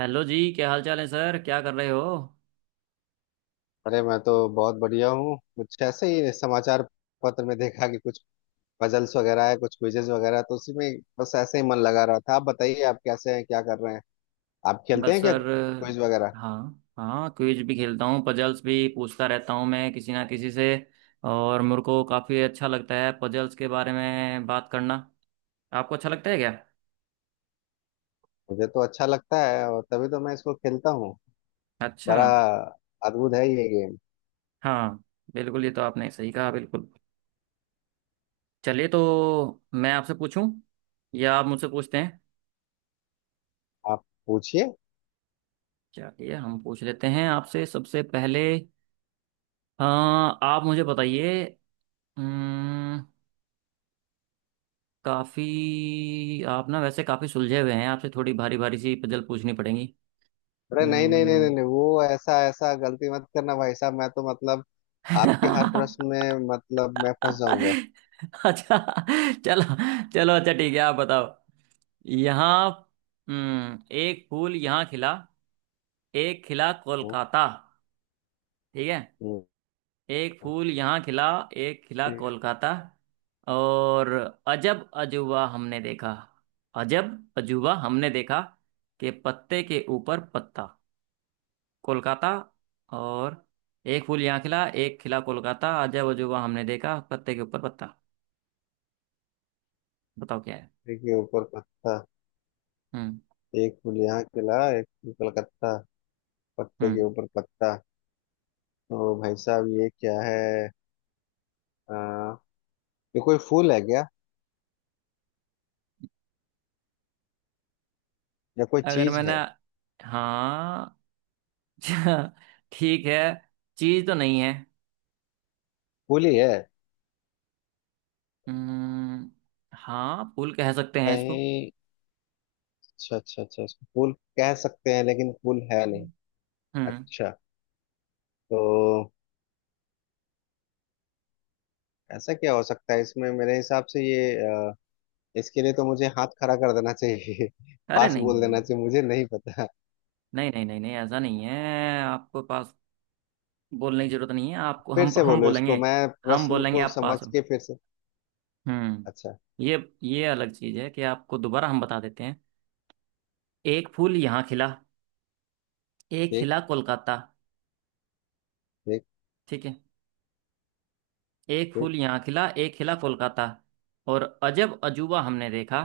Hello जी। क्या हाल चाल है सर? क्या कर रहे हो? अरे मैं तो बहुत बढ़िया हूँ। कुछ ऐसे ही समाचार पत्र में देखा कि कुछ पजल्स वगैरह है, कुछ क्विजेज वगैरह, तो उसी में बस ऐसे ही मन लगा रहा था। आप बताइए, आप कैसे हैं, क्या कर रहे हैं? आप खेलते बस हैं क्या सर। क्विज वगैरह? हाँ। हाँ, क्विज भी खेलता हूँ, पजल्स भी पूछता रहता हूँ मैं किसी ना किसी से। और मेरे को काफ़ी अच्छा लगता है पजल्स के बारे में बात करना। आपको अच्छा लगता है क्या? मुझे तो अच्छा लगता है, और तभी तो मैं इसको खेलता हूँ। अच्छा। बड़ा अद्भुत है ये गेम। हाँ, बिल्कुल, ये तो आपने सही कहा, बिल्कुल। चलिए, तो मैं आपसे पूछूं या आप मुझसे पूछते हैं? आप पूछिए। चलिए, हम पूछ लेते हैं आपसे सबसे पहले। हाँ, आप मुझे बताइए। काफी आप ना, वैसे काफी सुलझे हुए हैं, आपसे थोड़ी भारी भारी सी पजल पूछनी पड़ेंगी। अरे नहीं नहीं नहीं नहीं हम्म। नहीं, वो ऐसा ऐसा गलती मत करना भाई साहब, मैं तो मतलब आपके हर प्रश्न में मतलब मैं फंस जाऊंगा। अच्छा। चलो, चलो, अच्छा, ठीक है, आप बताओ। यहाँ। एक फूल यहाँ खिला, एक खिला हम्म, कोलकाता। ठीक है। हम्म, एक फूल यहाँ खिला, एक खिला ठीक है। कोलकाता, और अजब अजूबा हमने देखा। अजब अजूबा हमने देखा कि पत्ते के ऊपर पत्ता कोलकाता। और एक फूल यहाँ खिला, एक खिला कोलकाता, अजब अजूबा हमने देखा, पत्ते के ऊपर पत्ता। बताओ क्या है? ठीक है, ऊपर पत्ता। हम्म। एक फूल यहाँ खिला, एक फूल कलकत्ता, पत्ते के हम्म। ऊपर पत्ता। तो भाई साहब ये क्या है? आ, ये कोई फूल है क्या, या कोई अगर चीज मैंने… है? हाँ। ठीक है। चीज तो नहीं है। फूल ही है हम्म। हाँ, फूल कह सकते हैं इसको। कहीं? अच्छा अच्छा अच्छा, इसको फूल कह सकते हैं, लेकिन फूल है नहीं। हम्म। अच्छा। तो ऐसा क्या हो सकता है इसमें? मेरे हिसाब से ये इसके लिए तो मुझे हाथ खड़ा कर देना चाहिए। अरे, पास नहीं बोल देना नहीं चाहिए, मुझे नहीं पता। नहीं नहीं नहीं नहीं नहीं, ऐसा नहीं है, आपको पास बोलने की जरूरत नहीं है, आपको फिर हम से हम बोलो इसको, बोलेंगे। मैं हम प्रश्न बोलेंगे को आप समझ पास हो। के फिर से। हम्म। अच्छा। ये ये अलग चीज है कि आपको दोबारा हम बता देते हैं। एक फूल यहाँ खिला, एक ठीक। खिला कोलकाता। ठीक। ठीक है। एक ठीक। फूल यहाँ खिला, एक खिला कोलकाता, और अजब अजूबा हमने देखा,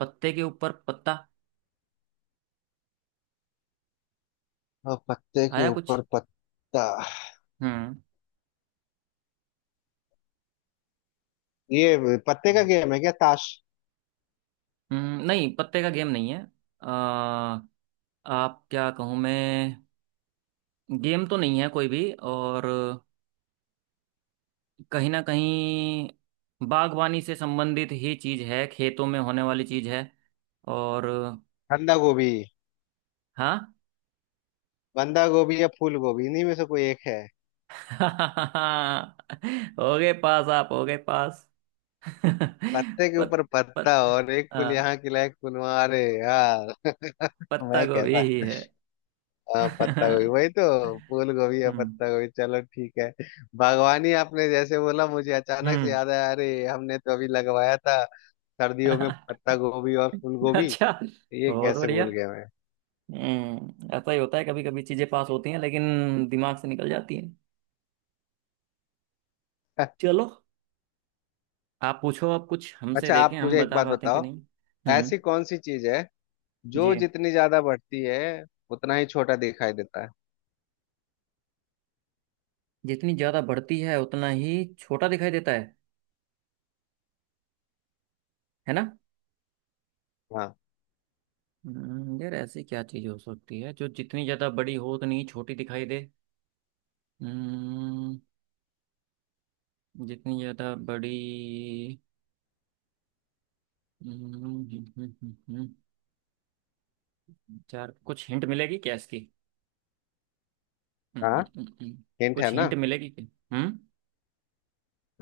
पत्ते के ऊपर पत्ता। और पत्ते के आया कुछ? ऊपर पत्ता। हम्म। ये पत्ते का गेम है क्या, ताश? नहीं, पत्ते का गेम नहीं है। आ, आप क्या कहूँ मैं। गेम तो नहीं है कोई भी। और कहीं ना कहीं बागवानी से संबंधित ही चीज है, खेतों में होने वाली चीज है। और बंदा गोभी। हाँ। बंदा गोभी या फूल गोभी, इन्हीं में से कोई एक है। हो गए पास, आप हो गए पास। पत्ते के पत ऊपर पत्ता, पत और एक फूल हाँ, यहाँ खिला, एक फूल वहाँ। अरे यार, पत्ता मैं गोभी कैसा। ही है। हाँ, पत्ता गोभी। हम्म। वही तो, फूल गोभी या पत्ता गोभी। चलो ठीक है। बागवानी आपने जैसे बोला, मुझे अचानक से हम्म। याद आया, अरे हमने तो अभी लगवाया था सर्दियों में पत्ता गोभी और फूल गोभी। अच्छा। ये बहुत कैसे बढ़िया। भूल गया मैं। हम्म, ऐसा ही होता है, कभी कभी चीजें पास होती हैं लेकिन दिमाग से निकल जाती हैं। चलो, आप पूछो, आप कुछ हमसे अच्छा, देखें आप हम मुझे एक बता बात पाते हैं कि बताओ। नहीं। हम्म। ऐसी कौन सी चीज है जी। जो जितनी ज्यादा बढ़ती है, उतना ही छोटा दिखाई देता है? जितनी ज्यादा बढ़ती है उतना ही छोटा दिखाई देता है ना? हाँ। यार, ऐसी क्या चीज हो सकती है जो जितनी ज्यादा बड़ी हो उतनी ही छोटी दिखाई दे? हम्म। जितनी ज्यादा बड़ी। हम्म। चार, कुछ हिंट मिलेगी क्या इसकी? हम्म। हाँ, हम्म। हम्म। हम्म। हिंट है कुछ ना। हिंट मिलेगी क्या? हम्म।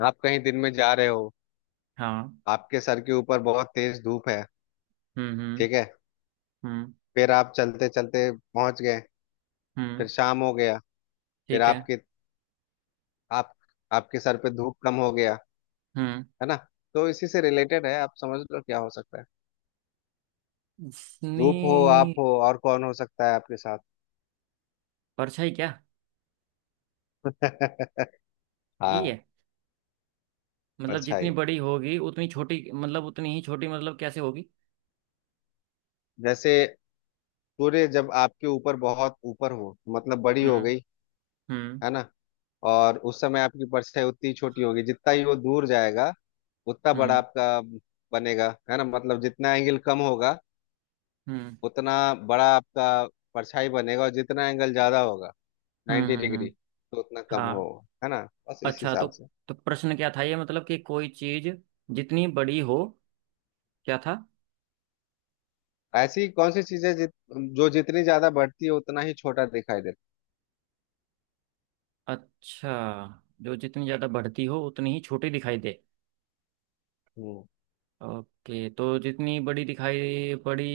आप कहीं दिन में जा रहे हो, हाँ। आपके सर के ऊपर बहुत तेज धूप है, हम्म। हम्म। ठीक है? हम्म। फिर आप चलते चलते पहुंच गए, फिर हम्म। शाम हो गया, फिर ठीक है। आपके आप आपके सर पे धूप कम हो गया, हम्म। है ना? तो इसी से रिलेटेड है, आप समझ लो क्या हो सकता है। धूप हो, आप जितनी… हो, और कौन हो सकता है आपके साथ? परछाई, क्या ये हाँ, है? मतलब जितनी परछाई। बड़ी होगी उतनी छोटी, मतलब उतनी ही छोटी, मतलब कैसे होगी? जैसे सूर्य जब आपके ऊपर बहुत ऊपर हो, मतलब बड़ी हो हम्म। गई, हम्म। है ना? और उस समय आपकी परछाई उतनी छोटी होगी, जितना ही वो दूर जाएगा, उतना बड़ा हम्म। आपका बनेगा, है ना? मतलब जितना एंगल कम होगा, हम्म। उतना बड़ा आपका परछाई बनेगा, और जितना एंगल ज्यादा होगा, हम्म। नाइन्टी हम्म। डिग्री हम्म। तो उतना कम हो, हाँ। है ना? बस इस अच्छा, तो… हिसाब से। तो प्रश्न क्या था? ये मतलब कि कोई चीज जितनी बड़ी हो, क्या था? ऐसी कौन सी चीजें जो जितनी ज्यादा बढ़ती है उतना ही छोटा दिखाई देता। अच्छा, जो जितनी ज़्यादा बढ़ती हो उतनी ही छोटी दिखाई दे। हम्म। ओके, तो जितनी बड़ी दिखाई बड़ी,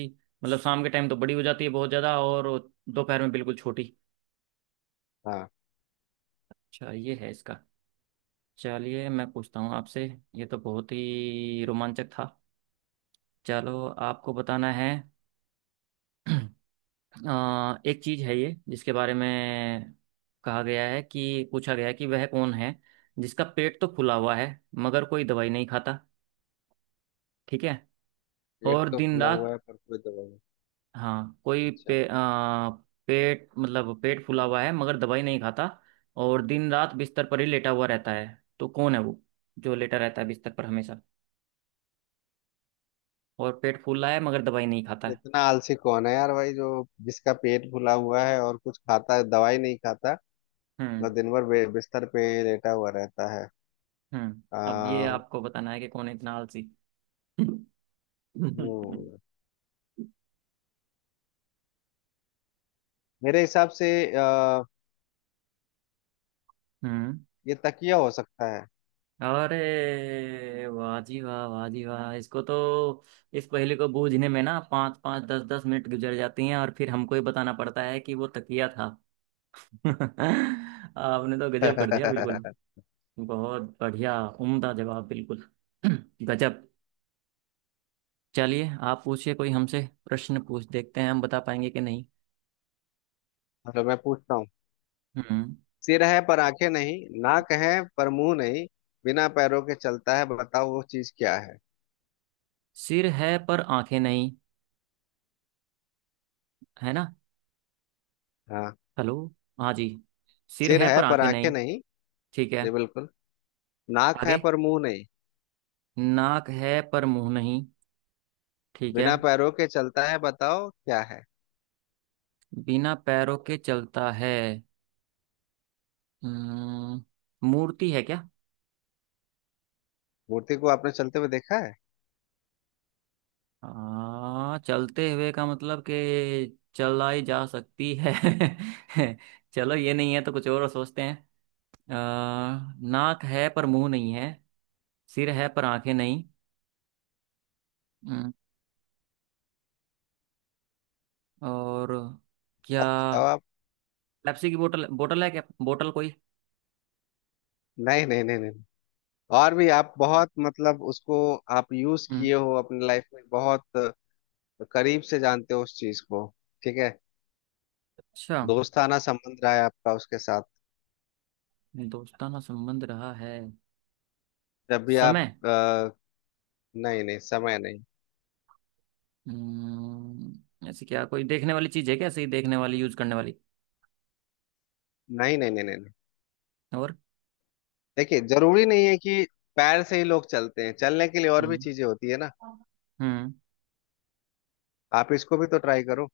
मतलब शाम के टाइम तो बड़ी हो जाती है बहुत ज़्यादा, और दोपहर में बिल्कुल छोटी। हाँ, अच्छा, ये है इसका। चलिए, मैं पूछता हूँ आपसे। ये तो बहुत ही रोमांचक था। चलो, आपको बताना है। एक चीज़ है ये, जिसके बारे में कहा गया है, कि पूछा गया है कि वह कौन है जिसका पेट तो फूला हुआ है मगर कोई दवाई नहीं खाता। ठीक है। पेट और तो दिन फूला हुआ रात। है पर कोई दवाई नहीं। हाँ। कोई अच्छा। पेट मतलब, पेट फूला हुआ है मगर दवाई नहीं खाता, और दिन रात बिस्तर पर ही लेटा हुआ रहता है। तो कौन है वो जो लेटा रहता है बिस्तर पर हमेशा, और पेट फूला है मगर दवाई नहीं खाता है? इतना आलसी कौन है यार भाई, जो जिसका पेट फूला हुआ है और कुछ खाता है, दवाई नहीं खाता। हम्म। मतलब दिन भर बिस्तर पे लेटा हुआ रहता है। हम्म। अब ये आ, आपको बताना है कि कौन है इतना आलसी। हम्म, मेरे हिसाब से आ, हम्म। ये तकिया हो सकता है। अरे वाह जी वाह, वाह जी वाह, इसको तो, इस पहेली को बूझने में ना 5 5 10 10 मिनट गुजर जाती हैं और फिर हमको ही बताना पड़ता है कि वो तकिया था। आपने तो गजब कर दिया बिल्कुल। बहुत बढ़िया, उम्दा जवाब, बिल्कुल। गजब। चलिए, आप पूछिए कोई हमसे प्रश्न पूछ, देखते हैं हम बता पाएंगे कि नहीं। चलो मैं पूछता हूँ। हम्म। सिर है पर आंखें नहीं, नाक है पर मुंह नहीं, बिना पैरों के चलता है, बताओ वो चीज क्या है? सिर है पर आंखें नहीं, है ना? हाँ। हेलो। हाँ जी। सिर सिर है है पर पर आंखें आंखें नहीं। नहीं। ठीक है। जी बिल्कुल। नाक है आगे। पर मुंह नहीं। नाक है पर मुंह नहीं। ठीक है। बिना पैरों के चलता है, बताओ क्या है? बिना पैरों के चलता है। हम्म, मूर्ति है क्या? मूर्ति को आपने चलते हुए देखा है? हाँ, चलते हुए का मतलब कि चलाई जा सकती है। चलो, ये नहीं है तो कुछ और सोचते हैं। अ, नाक है पर मुंह नहीं है, सिर है पर आंखें नहीं। हम्म। और क्या? अब बताओ आप। पेप्सी की बोतल, बोतल है क्या, बोतल कोई? नहीं नहीं नहीं नहीं। और भी, आप बहुत मतलब उसको आप यूज हम्म। किए हो अपने लाइफ में। बहुत करीब से जानते हो उस चीज को, ठीक है? अच्छा। दोस्ताना संबंध रहा है आपका उसके साथ। दोस्ताना संबंध रहा है। जब भी आप समय? नहीं नहीं, समय नहीं। ऐसी क्या कोई देखने वाली चीज है क्या, ऐसे ही देखने वाली, यूज करने वाली? नहीं नहीं नहीं नहीं नहीं। और? देखिए, जरूरी नहीं है कि पैर से ही लोग चलते हैं, चलने के लिए और भी हम्म। चीजें होती है ना। हम्म। आप इसको भी तो ट्राई करो।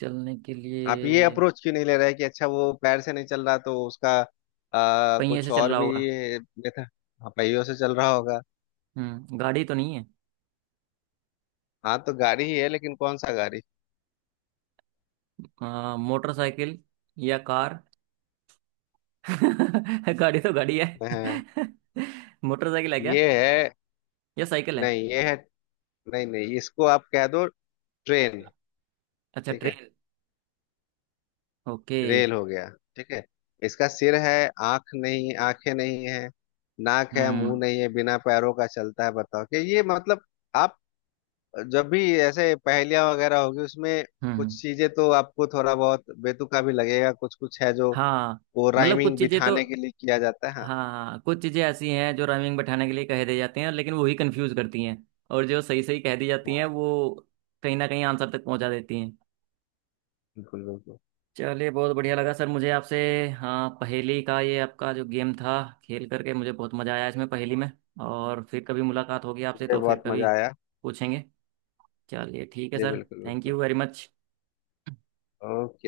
चलने के आप ये लिए। अप्रोच क्यों नहीं ले रहे कि अच्छा वो पैर से नहीं चल रहा तो उसका पहिए कुछ से चल और रहा भी होगा? मेथड। हाँ, पहियों से चल रहा होगा। हम्म, गाड़ी तो नहीं है। हाँ, तो गाड़ी ही है लेकिन कौन सा गाड़ी? मोटरसाइकिल या कार? गाड़ी तो गाड़ी है। हाँ, मोटरसाइकिल है क्या ये है। या साइकिल है? नहीं, ये है। नहीं नहीं, इसको आप कह दो ट्रेन। अच्छा, ठीक है, ट्रेन। ओके। रेल हो गया, ठीक है? इसका सिर है, आंख नहीं, आंखें नहीं है, नाक है, हम्म। मुंह नहीं है, बिना पैरों का चलता है, बताओ। कि ये मतलब आप जब भी ऐसे पहेलियां वगैरह होगी, उसमें हम्म। हम्म। कुछ चीजें तो आपको थोड़ा बहुत बेतुका भी लगेगा, कुछ कुछ है जो हाँ। वो मतलब कुछ राइमिंग चीजें तो, बिठाने के लिए किया जाता है। हाँ, हाँ। हाँ, कुछ चीजें ऐसी हैं जो राइमिंग बैठाने के लिए कह दी जाती हैं, लेकिन वो ही कंफ्यूज करती हैं। और जो सही सही कह दी जाती हैं वो कहीं ना कहीं आंसर तक पहुंचा देती हैं। बिल्कुल बिल्कुल। चलिए, बहुत बढ़िया लगा सर मुझे आपसे। हाँ, पहेली का ये आपका जो गेम था, खेल करके मुझे बहुत मज़ा आया, इसमें पहेली में। और फिर कभी मुलाकात होगी आपसे मुझे तो फिर बहुत कभी मजा आया। पूछेंगे। चलिए, ठीक है जी सर। बिल्कुल थैंक बिल्कुल। You very much. ओके।